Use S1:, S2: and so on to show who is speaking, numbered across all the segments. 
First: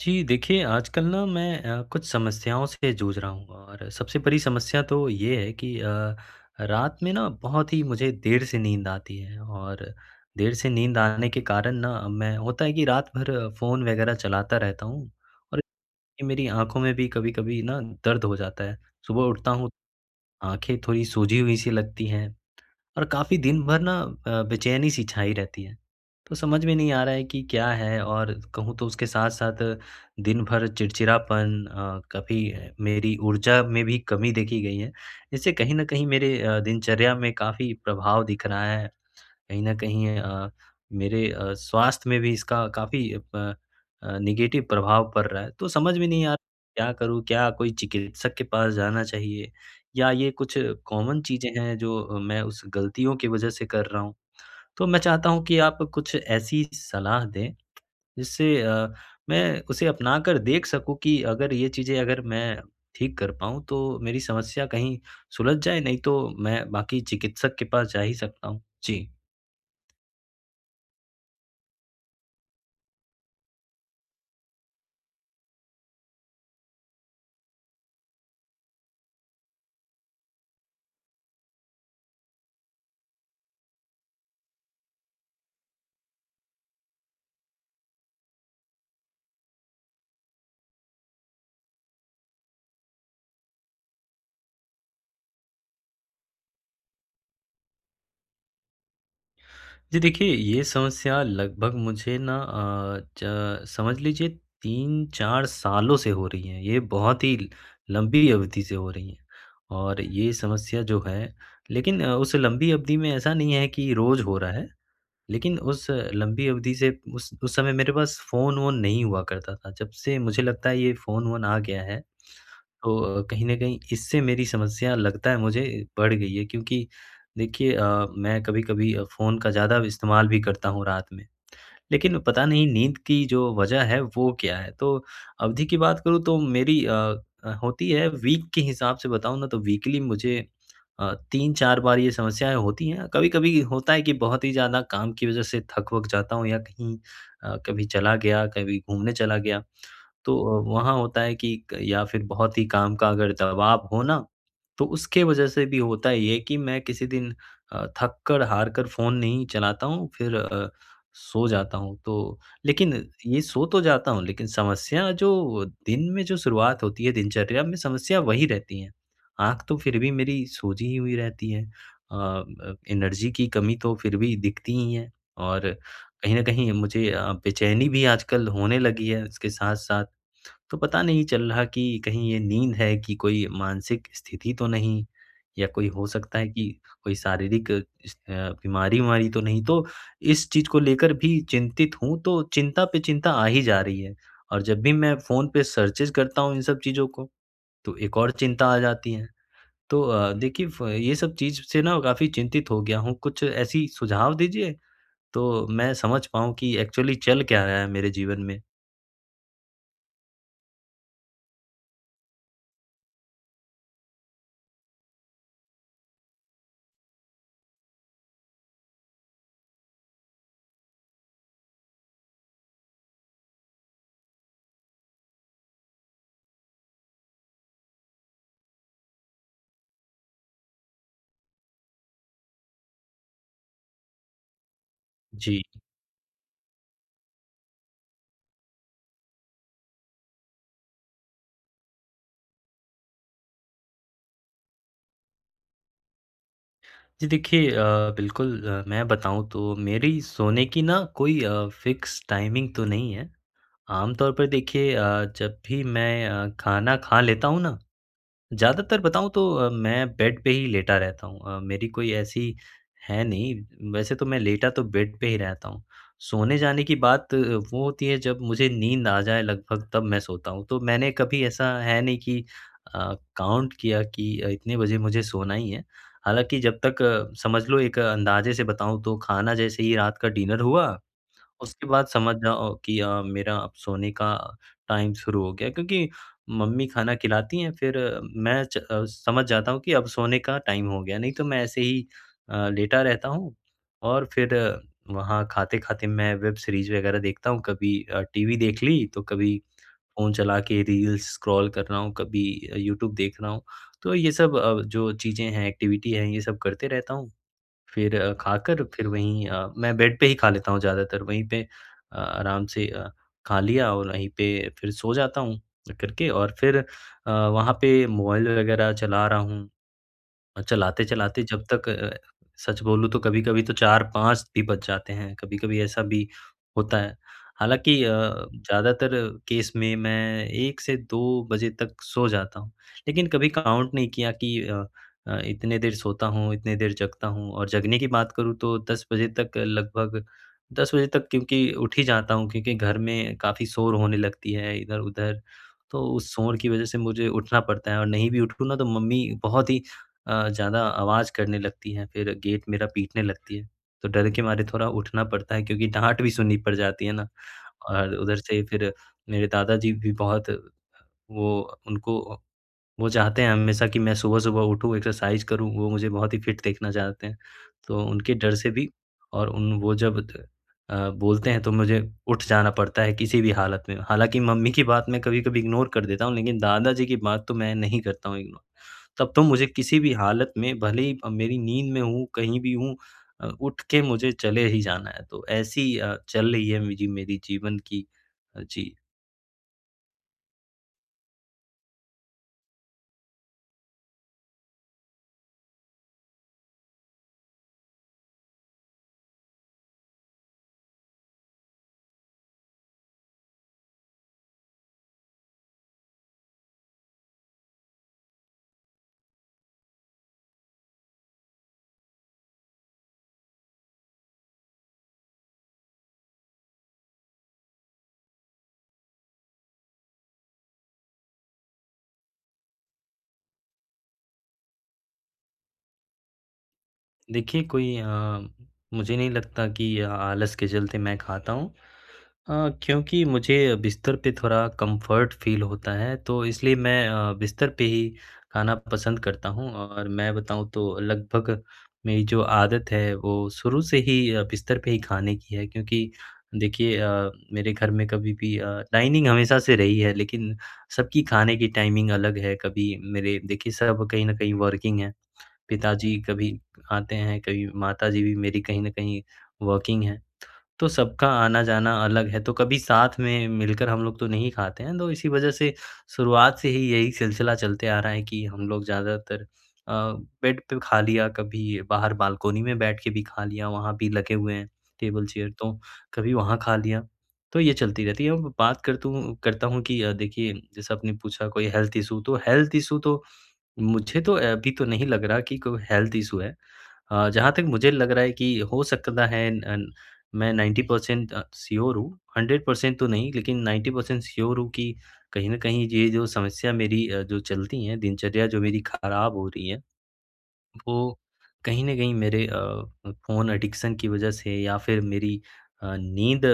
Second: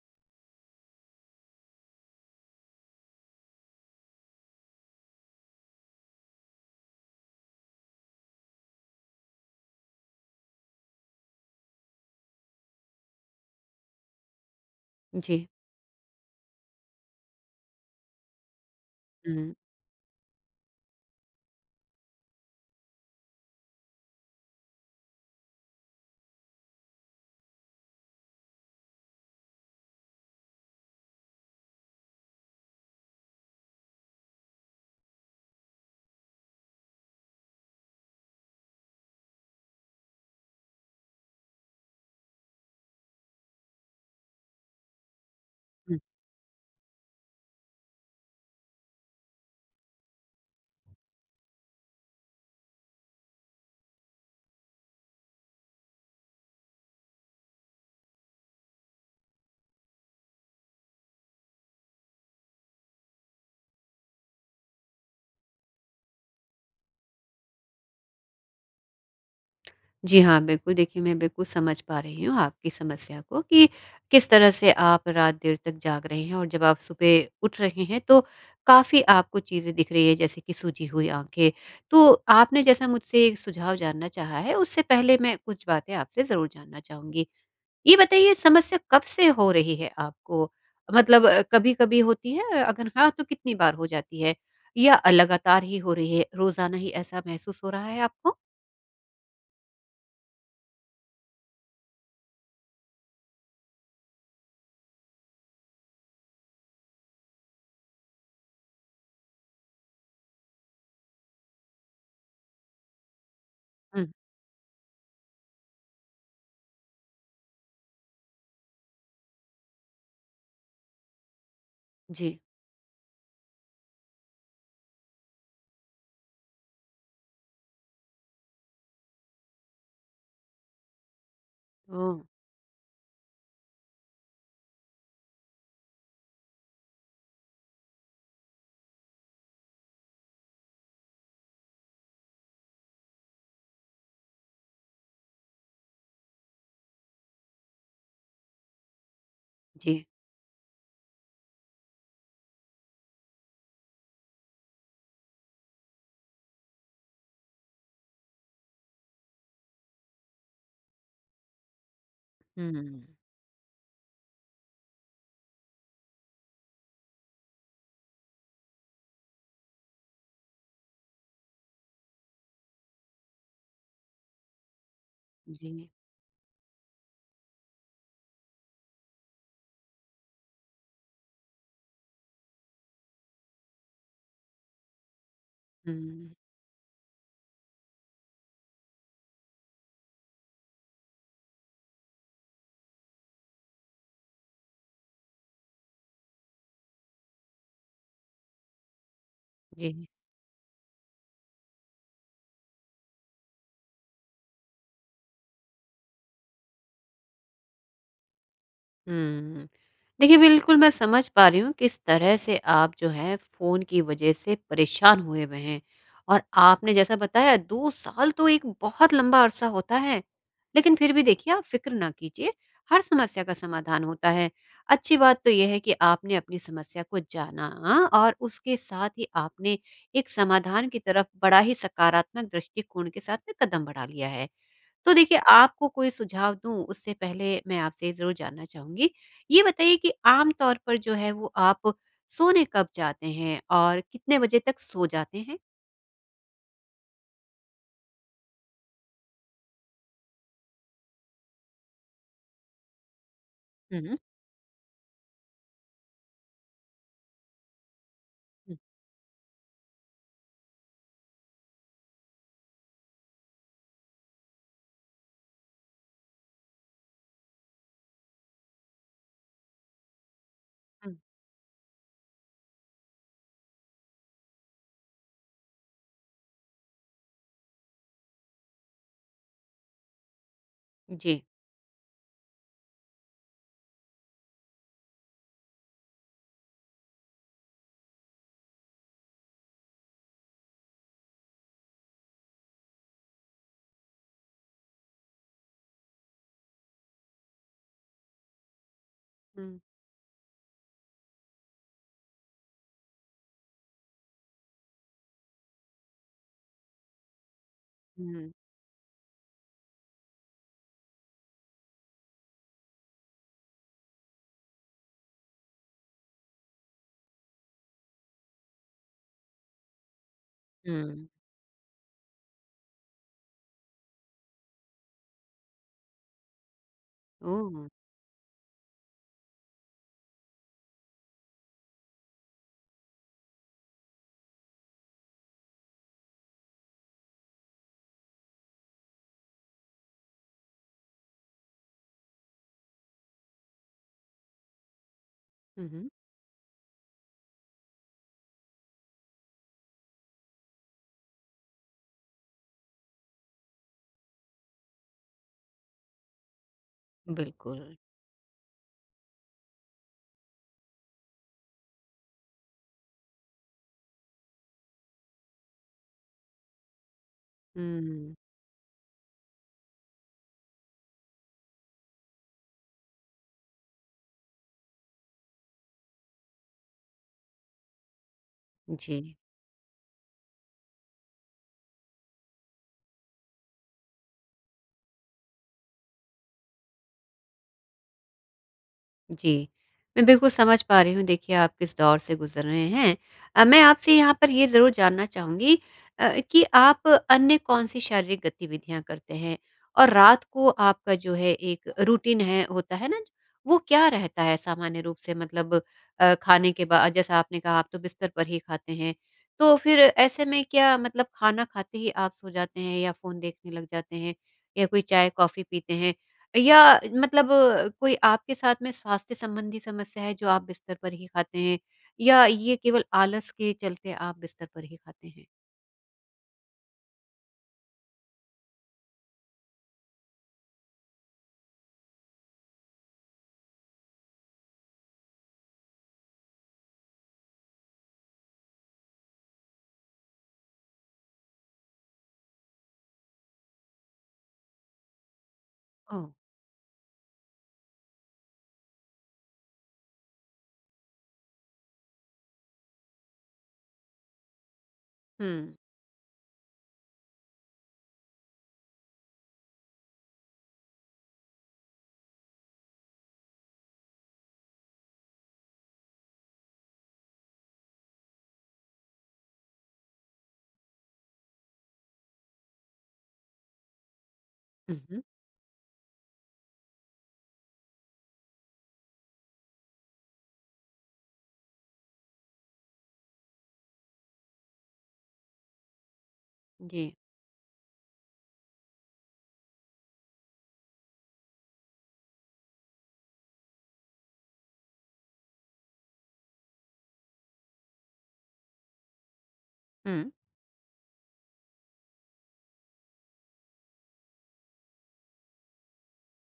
S1: जी, देखिए आजकल ना मैं कुछ समस्याओं से जूझ रहा हूँ और सबसे बड़ी समस्या तो ये है कि रात में ना बहुत ही मुझे देर से नींद आती है और देर से नींद आने के कारण ना मैं होता है कि रात भर फ़ोन वगैरह चलाता रहता हूँ
S2: जी।
S1: और ये मेरी आँखों में भी कभी-कभी ना दर्द हो जाता है। सुबह उठता
S2: हुँ,
S1: हूँ, आँखें थोड़ी सूजी हुई सी लगती हैं। और काफ़ी दिन भर ना बेचैनी सी छाई रहती है। तो समझ में नहीं आ रहा है कि क्या है और कहूँ तो उसके साथ-साथ दिन भर चिड़चिड़ापन कभी मेरी ऊर्जा में भी कमी देखी गई है। इससे कहीं न कहीं मेरे दिनचर्या में काफ़ी प्रभाव दिख रहा है। कहीं न कहीं मेरे स्वास्थ्य में भी इसका काफ़ी नेगेटिव प्रभाव पड़ रहा है। तो समझ
S2: हुँ।
S1: में नहीं आ रहा क्या करूँ? क्या कोई चिकित्सक के पास जाना चाहिए? या ये कुछ कॉमन चीज़ें हैं जो मैं उस गलतियों की वज़ह से कर रहा हूँ? तो मैं चाहता हूँ कि आप कुछ ऐसी सलाह दें जिससे मैं उसे अपनाकर देख सकूँ कि अगर ये चीज़ें अगर मैं ठीक कर पाऊँ तो मेरी समस्या कहीं सुलझ जाए, नहीं तो मैं बाकी चिकित्सक के पास जा ही सकता हूँ। जी।
S2: जी हाँ, बिल्कुल देखिए, मैं बिल्कुल समझ पा रही हूँ आपकी समस्या को कि किस तरह से आप रात देर तक जाग रहे हैं और जब आप सुबह उठ रहे हैं तो काफ़ी आपको चीज़ें दिख रही है, जैसे कि सूजी हुई आँखें। तो आपने जैसा मुझसे एक सुझाव जानना चाहा है, उससे पहले मैं कुछ बातें आपसे ज़रूर जानना चाहूँगी। ये बताइए, समस्या कब से हो रही है आपको? मतलब कभी-कभी होती है? अगर हाँ, तो कितनी बार हो जाती है? या लगातार ही हो रही है, रोज़ाना ही ऐसा महसूस हो रहा है आपको?
S1: जी देखिए, ये समस्या लगभग मुझे ना अ, च समझ लीजिए 3-4 सालों से हो रही है। ये बहुत ही लंबी अवधि से हो रही है और ये समस्या जो है लेकिन उस लंबी अवधि में ऐसा नहीं है कि
S2: हुँ।
S1: रोज़ हो रहा है। लेकिन उस लंबी अवधि से उस समय मेरे पास फ़ोन-वोन नहीं हुआ करता था। जब से मुझे लगता है ये फ़ोन-वोन आ गया है
S2: जी।
S1: तो कहीं न कहीं इससे मेरी समस्या लगता है मुझे बढ़ गई है क्योंकि देखिए मैं कभी-कभी फ़ोन का ज़्यादा इस्तेमाल भी करता हूँ रात में।
S2: ओह!
S1: लेकिन पता नहीं नींद की जो वजह है वो क्या है? तो अवधि की बात करूँ तो मेरी होती है वीक के हिसाब से बताऊँ ना तो वीकली मुझे 3-4 बार ये समस्याएँ होती हैं। कभी-कभी होता है कि बहुत ही ज़्यादा काम की वजह से थक-वक जाता हूँ या कहीं कभी चला गया, कभी घूमने चला गया।
S2: जी।
S1: तो वहाँ होता है कि क या फिर बहुत ही काम का अगर दबाव हो ना, तो उसके वजह से भी होता ये है ये कि मैं किसी दिन थक कर, हार कर फ़ोन नहीं चलाता हूँ, फिर सो जाता हूँ। तो लेकिन
S2: हुँ।
S1: ये सो तो जाता हूँ, लेकिन समस्या जो दिन में जो शुरुआत होती है दिनचर्या में, समस्या वही रहती है। आँख तो फिर भी मेरी सोजी ही हुई रहती है। एनर्जी की कमी तो फिर भी दिखती ही है
S2: जी।
S1: और कहीं न कहीं मुझे बेचैनी भी आजकल होने लगी है इसके साथ-साथ। तो पता नहीं चल रहा कि कहीं ये नींद है कि कोई मानसिक स्थिति तो नहीं या कोई हो
S2: हुँ,
S1: सकता है कि कोई शारीरिक इस बीमारी-वारी तो नहीं। तो इस चीज़ को लेकर भी चिंतित हूँ, तो चिंता पे चिंता आ ही जा रही है। और जब भी मैं फ़ोन पे सर्चेज़ करता हूँ इन सब चीज़ों को, तो एक और चिंता आ जाती है। तो
S2: जी।
S1: देखिए फ ये सब चीज़ से ना काफ़ी चिंतित हो गया हूँ। कुछ ऐसी सुझाव दीजिए, तो मैं समझ पाऊँ कि एक्चुअली चल क्या रहा है मेरे जीवन में?
S2: हुँ। देखिए, बिल्कुल मैं समझ पा रही हूँ किस तरह से आप जो है फ़ोन की वज़ह से परेशान हुए हुए हैं और आपने जैसा बताया, 2 साल तो एक बहुत लंबा अरसा होता है। लेकिन फिर भी देखिए, आप फ़िक्र ना कीजिए, हर समस्या का समाधान होता है। अच्छी बात तो ये है कि आपने अपनी समस्या को जाना और उसके साथ ही आपने एक समाधान की तरफ बड़ा ही सकारात्मक दृष्टिकोण के साथ में कदम बढ़ा लिया है। तो देखिए,
S1: जी।
S2: आपको कोई सुझाव दूँ उससे पहले मैं आपसे ये ज़रूर जानना चाहूँगी। ये बताइए कि आम तौर पर जो है वो आप सोने कब जाते हैं और कितने बजे तक सो जाते हैं?
S1: जी देखिए बिल्कुल मैं बताऊँ तो मेरी सोने की ना कोई फ़िक्स टाइमिंग तो नहीं है। आम
S2: हुँ,
S1: तौर पर देखिए जब भी मैं खाना खा लेता हूँ ना
S2: हुँ,
S1: ज़्यादातर बताऊँ तो मैं बेड पे ही लेटा रहता हूँ। मेरी कोई ऐसी है नहीं, वैसे तो मैं लेटा तो बेड पे ही रहता हूँ। सोने जाने की बात वो होती है जब मुझे नींद आ जाए लगभग तब मैं सोता हूँ। तो मैंने
S2: हुँ,
S1: कभी ऐसा है नहीं कि काउंट किया कि इतने बजे मुझे सोना ही है। हालाँकि जब तक समझ लो एक अंदाज़े से बताऊँ तो खाना जैसे ही रात का डिनर हुआ
S2: जी।
S1: उसके बाद समझ जाओ कि मेरा अब सोने का टाइम शुरू हो गया क्योंकि मम्मी खाना खिलाती हैं फिर मैं समझ जाता हूँ कि अब सोने का टाइम हो गया, नहीं तो मैं ऐसे ही लेटा रहता हूँ और फिर वहाँ खाते-खाते मैं वेब सीरीज़ वग़ैरह देखता हूँ, कभी टीवी देख ली, तो कभी
S2: हुँ,
S1: फ़ोन चला के रील्स स्क्रॉल कर रहा हूँ, कभी यूट्यूब देख रहा हूँ। तो ये सब जो चीज़ें हैं, एक्टिविटी हैं, ये सब करते रहता हूँ। फिर
S2: हुँ,
S1: खाकर फिर वहीं मैं बेड पे ही खा लेता हूँ ज़्यादातर, वहीं पे आराम से खा लिया और वहीं पे फिर सो जाता हूँ करके और फिर वहाँ पे मोबाइल वगैरह चला रहा हूँ और
S2: हुँ,
S1: चलाते-चलाते जब तक सच बोलूँ तो कभी-कभी तो 4-5 भी बज जाते हैं, कभी-कभी ऐसा भी होता है।
S2: ओह!
S1: हालाँकि ज़्यादातर केस में मैं 1 से 2 बजे तक सो जाता हूँ, लेकिन कभी काउंट नहीं किया कि इतने देर सोता हूँ, इतने देर जगता हूँ और जगने की बात करूँ तो 10 बजे तक लगभग 10 बजे तक क्योंकि उठ ही जाता हूँ क्योंकि घर में काफ़ी शोर होने लगती है इधर-उधर,
S2: हुँ,
S1: तो
S2: हुँ,
S1: उस शोर की वजह से मुझे उठना पड़ता है और नहीं भी उठूँ ना तो मम्मी बहुत ही ज़्यादा आवाज़ करने लगती है, फिर गेट मेरा पीटने लगती है। तो डर के मारे थोड़ा उठना पड़ता है क्योंकि डाँट भी सुननी पड़ जाती है ना
S2: बिल्कुल।
S1: और उधर से फिर मेरे दादाजी भी बहुत वो उनको वो चाहते हैं हमेशा कि मैं सुबह-सुबह उठूँ, एक्सरसाइज़ करूँ, वो मुझे बहुत ही फिट देखना चाहते हैं। तो
S2: हुँ,
S1: उनके डर से भी और उन वो जब बोलते हैं तो मुझे उठ जाना पड़ता है किसी भी हालत में। हालाँकि मम्मी की बात मैं कभी-कभी इग्नोर कर देता हूँ, लेकिन दादाजी की बात तो मैं नहीं करता हूँ इग्नोर।
S2: जी।
S1: तब तो मुझे किसी भी हालत में भले ही मेरी नींद में हूँ, कहीं भी हूँ उठ के मुझे चले ही जाना है। तो ऐसी चल रही है जी मेरी जीवन की जी।
S2: जी। मैं बिल्कुल समझ पा रही हूँ देखिए, आप किस दौर से गुज़र रहे हैं। मैं आपसे यहाँ पर ये ज़रूर जानना चाहूँगी कि आप अन्य कौन-सी शारीरिक गतिविधियाँ करते हैं? और रात को आपका जो है एक रूटीन है होता है ना, वो क्या रहता है सामान्य रूप से? मतलब खाने के बाद जैसा आपने कहा, आप तो बिस्तर पर ही खाते हैं। तो फिर ऐसे में क्या मतलब, खाना खाते ही आप सो जाते हैं या फ़ोन देखने लग जाते हैं या कोई चाय-कॉफ़ी पीते हैं? या मतलब कोई आपके साथ में स्वास्थ्य संबंधी समस्या है जो आप बिस्तर पर ही खाते हैं, या ये केवल आलस के चलते आप बिस्तर पर ही खाते हैं?
S1: देखिए कोई मुझे नहीं लगता कि आलस के चलते मैं खाता हूँ क्योंकि मुझे बिस्तर पे थोड़ा कंफर्ट फ़ील होता है तो इसलिए मैं बिस्तर पे ही खाना पसंद करता हूँ और मैं बताऊँ तो लगभग मेरी जो आदत है वो शुरू से ही बिस्तर पे ही खाने की है क्योंकि
S2: ओह!
S1: देखिए मेरे घर में कभी भी डाइनिंग हमेशा से रही है लेकिन सबकी खाने की टाइमिंग अलग है कभी मेरे देखिए सब कहीं न कहीं वर्किंग है।
S2: हुँ।
S1: पिताजी कभी आते हैं, कभी माताजी भी मेरी कहीं न कहीं वर्किंग हैं। तो सबका आना-जाना अलग है, तो कभी साथ में मिलकर हम लोग तो नहीं खाते हैं, तो इसी वजह से शुरुआत से ही यही सिलसिला चलते आ रहा है कि हम लोग ज़्यादातर अ, बेड पे खा लिया, कभी बाहर बालकोनी में बैठ के भी खा लिया, वहाँ भी लगे हुए हैं
S2: हुँ, हुँ।
S1: टेबल चेयर, तो कभी वहाँ खा लिया, तो ये चलती रहती है। अब बात करतूँ करता हूँ कि देखिए जैसे आपने पूछा कोई हेल्थ इश्यू तो मुझे तो अभी तो नहीं लग रहा कि कोई हेल्थ इश्यू है।
S2: जी।
S1: जहाँ तक मुझे लग रहा है कि हो सकता है अन मैं 90% श्योर हूँ, 100% तो नहीं लेकिन 90% श्योर हूँ कि कहीं न कहीं ये जो समस्या मेरी जो चलती है, दिनचर्या जो मेरी खराब हो रही है
S2: हुँ।
S1: वो कहीं न कहीं मेरे फ़ोन एडिक्शन की वज़ह से या फिर मेरी नींद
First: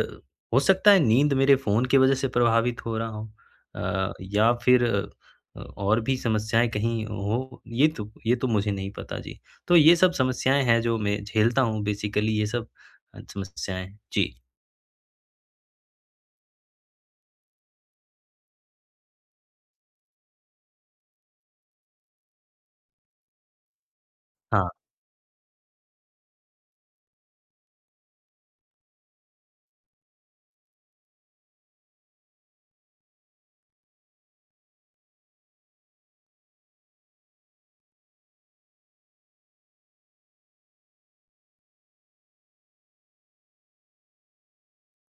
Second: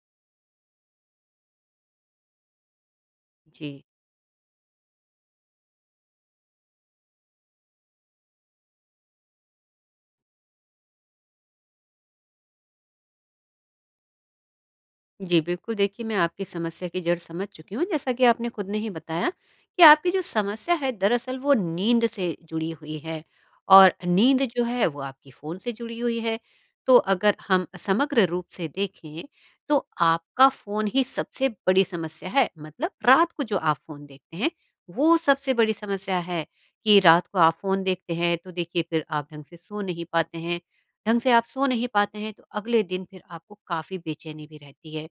S1: हो सकता है नींद मेरे फ़ोन की वज़ह से प्रभावित हो रहा हो
S2: जी।
S1: या फिर और भी समस्याएँ कहीं हो, ये तो मुझे नहीं पता जी। तो ये सब समस्याएँ हैं जो मैं झेलता हूँ बेसिकली ये सब समस्याएँ। जी,
S2: जी, बिल्कुल देखिए, मैं आपकी समस्या की जड़ समझ चुकी हूँ। जैसा कि आपने खुद ने ही बताया कि आपकी जो समस्या है दरअसल वो नींद से जुड़ी हुई है और नींद जो
S1: हाँ।
S2: है वो आपकी फ़ोन से जुड़ी हुई है। तो अगर हम समग्र रूप से देखें तो आपका फ़ोन ही सबसे बड़ी समस्या है। मतलब रात को जो आप फ़ोन देखते हैं वो सबसे बड़ी समस्या है, कि रात को आप फ़ोन देखते हैं तो देखिए फिर आप ढंग से सो नहीं पाते हैं। ढंग से आप सो नहीं पाते हैं तो अगले दिन फिर आपको काफ़ी बेचैनी भी रहती है।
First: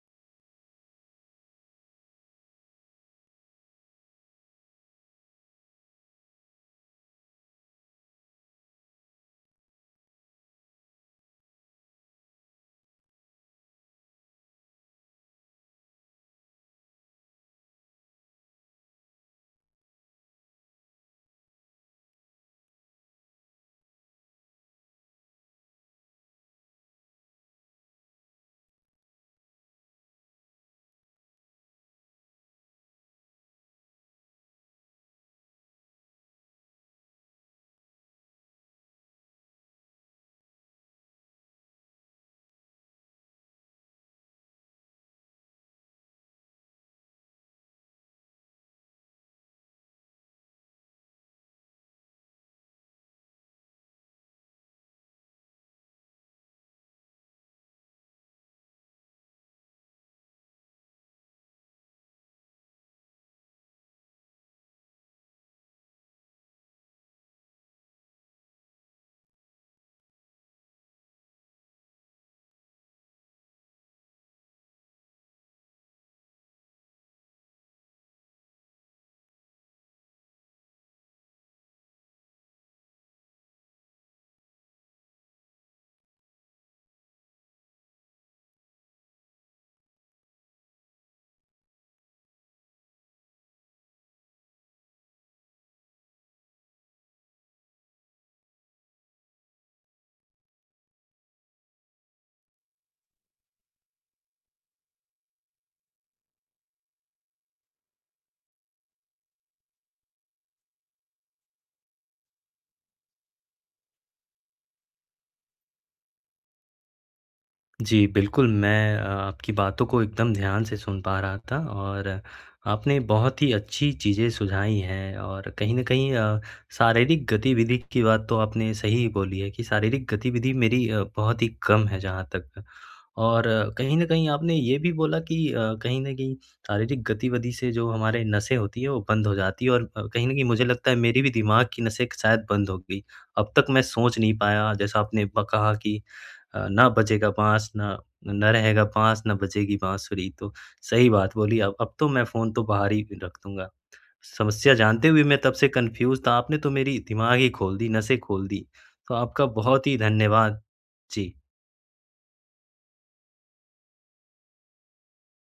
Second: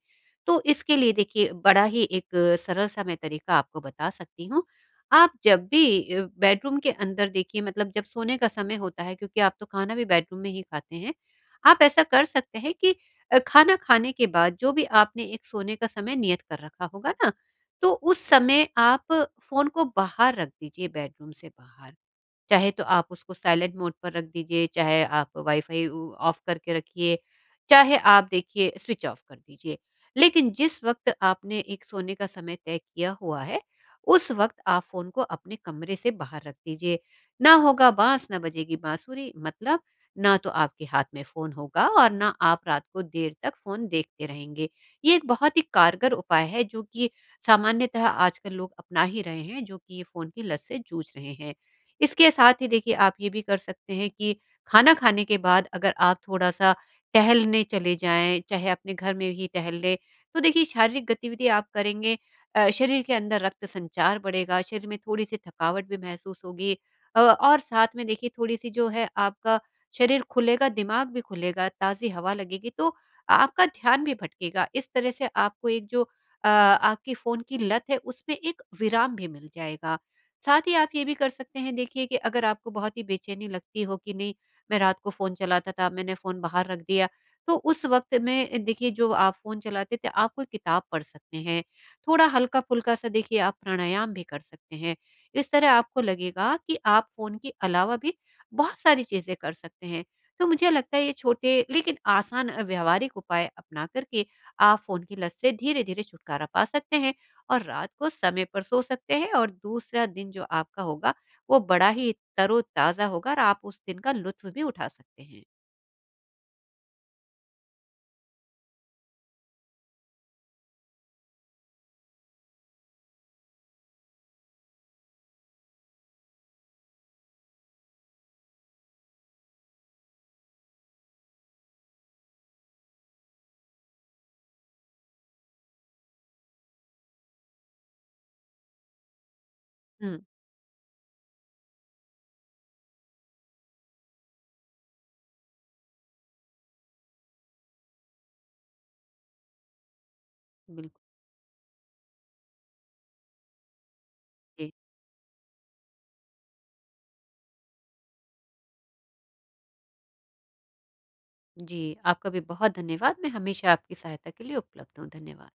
S2: तो इसके लिए देखिए, बड़ा ही एक सरल-सा मैं तरीका आपको बता सकती हूँ। आप जब भी बेडरूम के अंदर देखिए, मतलब जब सोने का समय होता है, क्योंकि आप तो खाना भी बेडरूम में ही खाते हैं। आप ऐसा कर सकते हैं कि खाना खाने के बाद जो भी आपने एक सोने का समय नियत कर रखा होगा ना, तो उस समय आप फ़ोन को बाहर रख दीजिए, बेडरूम से बाहर। चाहे तो आप उसको साइलेंट मोड पर रख दीजिए, चाहे आप वाईफ़ाई उ ऑफ़ करके रखिए, चाहे आप देखिए स्विच ऑफ़ कर दीजिए। लेकिन जिस वक़्त आपने एक सोने का समय तय किया हुआ है, उस वक़्त आप फ़ोन को अपने कमरे से बाहर रख दीजिए। ना होगा बाँस, ना बजेगी बाँसुरी, मतलब ना तो आपके हाथ में फ़ोन होगा और ना आप रात को देर तक फ़ोन देखते रहेंगे। ये एक बहुत ही कारगर उपाय है जो कि सामान्यतः आजकल लोग अपना ही रहे हैं, जो कि ये फ़ोन की लत से जूझ रहे हैं। इसके साथ ही देखिए, आप ये भी कर सकते हैं कि खाना खाने के बाद अगर आप थोड़ा-सा टहलने चले जाएँ, चाहे अपने घर में ही टहल लें, तो देखिए, शारीरिक गतिविधि आप करेंगे, शरीर के अंदर रक्त संचार बढ़ेगा, शरीर में थोड़ी-सी थकावट भी महसूस होगी, और साथ में देखिए थोड़ी-सी जो है आपका शरीर खुलेगा, दिमाग भी खुलेगा, ताज़ी हवा लगेगी, तो आपका ध्यान भी भटकेगा। इस तरह से आपको एक जो आपकी फ़ोन की लत है उसमें एक विराम भी मिल जाएगा। साथ ही आप ये भी कर सकते हैं देखिए, कि अगर आपको बहुत ही बेचैनी लगती हो कि नहीं, मैं रात को फ़ोन चलाता था, मैंने फ़ोन बाहर रख दिया, तो उस वक़्त में देखिए, जो आप फ़ोन चलाते थे, आप कोई किताब पढ़ सकते हैं। थोड़ा हल्का-फुल्का सा देखिए, आप प्राणायाम भी कर सकते हैं। इस तरह आपको लगेगा कि आप फ़ोन के अलावा भी बहुत सारी चीज़ें कर सकते हैं। तो मुझे लगता है ये छोटे लेकिन आसान व्यवहारिक उपाय अपना कर के आप फ़ोन की लत से धीरे-धीरे छुटकारा पा सकते हैं। और रात को समय पर सो सकते हैं और दूसरा दिन जो आपका होगा वो बड़ा ही तरोताज़ा होगा और आप उस दिन का लुत्फ़ भी उठा सकते हैं।
S1: जी, बिल्कुल, मैं आपकी बातों को एकदम ध्यान से सुन पा रहा था और आपने बहुत ही अच्छी चीज़ें सुझाई हैं और कहीं न कहीं शारीरिक गतिविधि की बात तो आपने सही बोली है कि शारीरिक गतिविधि मेरी बहुत ही कम है जहाँ तक और कहीं न कहीं आपने ये भी बोला कि कहीं न कहीं शारीरिक गतिविधि से जो हमारे नसें होती हैं, वो बंद हो जाती है और
S2: हुँ,
S1: कहीं न कहीं मुझे लगता है मेरी भी दिमाग की नसें शायद बंद हो गई। अब तक मैं सोच नहीं पाया, जैसा आपने ब कहा कि अ, ना बजेगा बाँस ना ना रहेगा बाँस, ना बजेगी बाँसुरी। तो
S2: बिल्कुल।
S1: सही बात बोली अब तो मैं फ़ोन तो बाहर ही रख दूँगा।
S2: जी।
S1: समस्या जानते हुए मैं तब से कन्फ्यूज़ था, आपने तो मेरी दिमाग ही खोल दी, नसें खोल दी। तो आपका बहुत ही धन्यवाद। जी।
S2: जी, आपका भी बहुत धन्यवाद। मैं हमेशा आपकी सहायता के लिए उपलब्ध हूँ। धन्यवाद।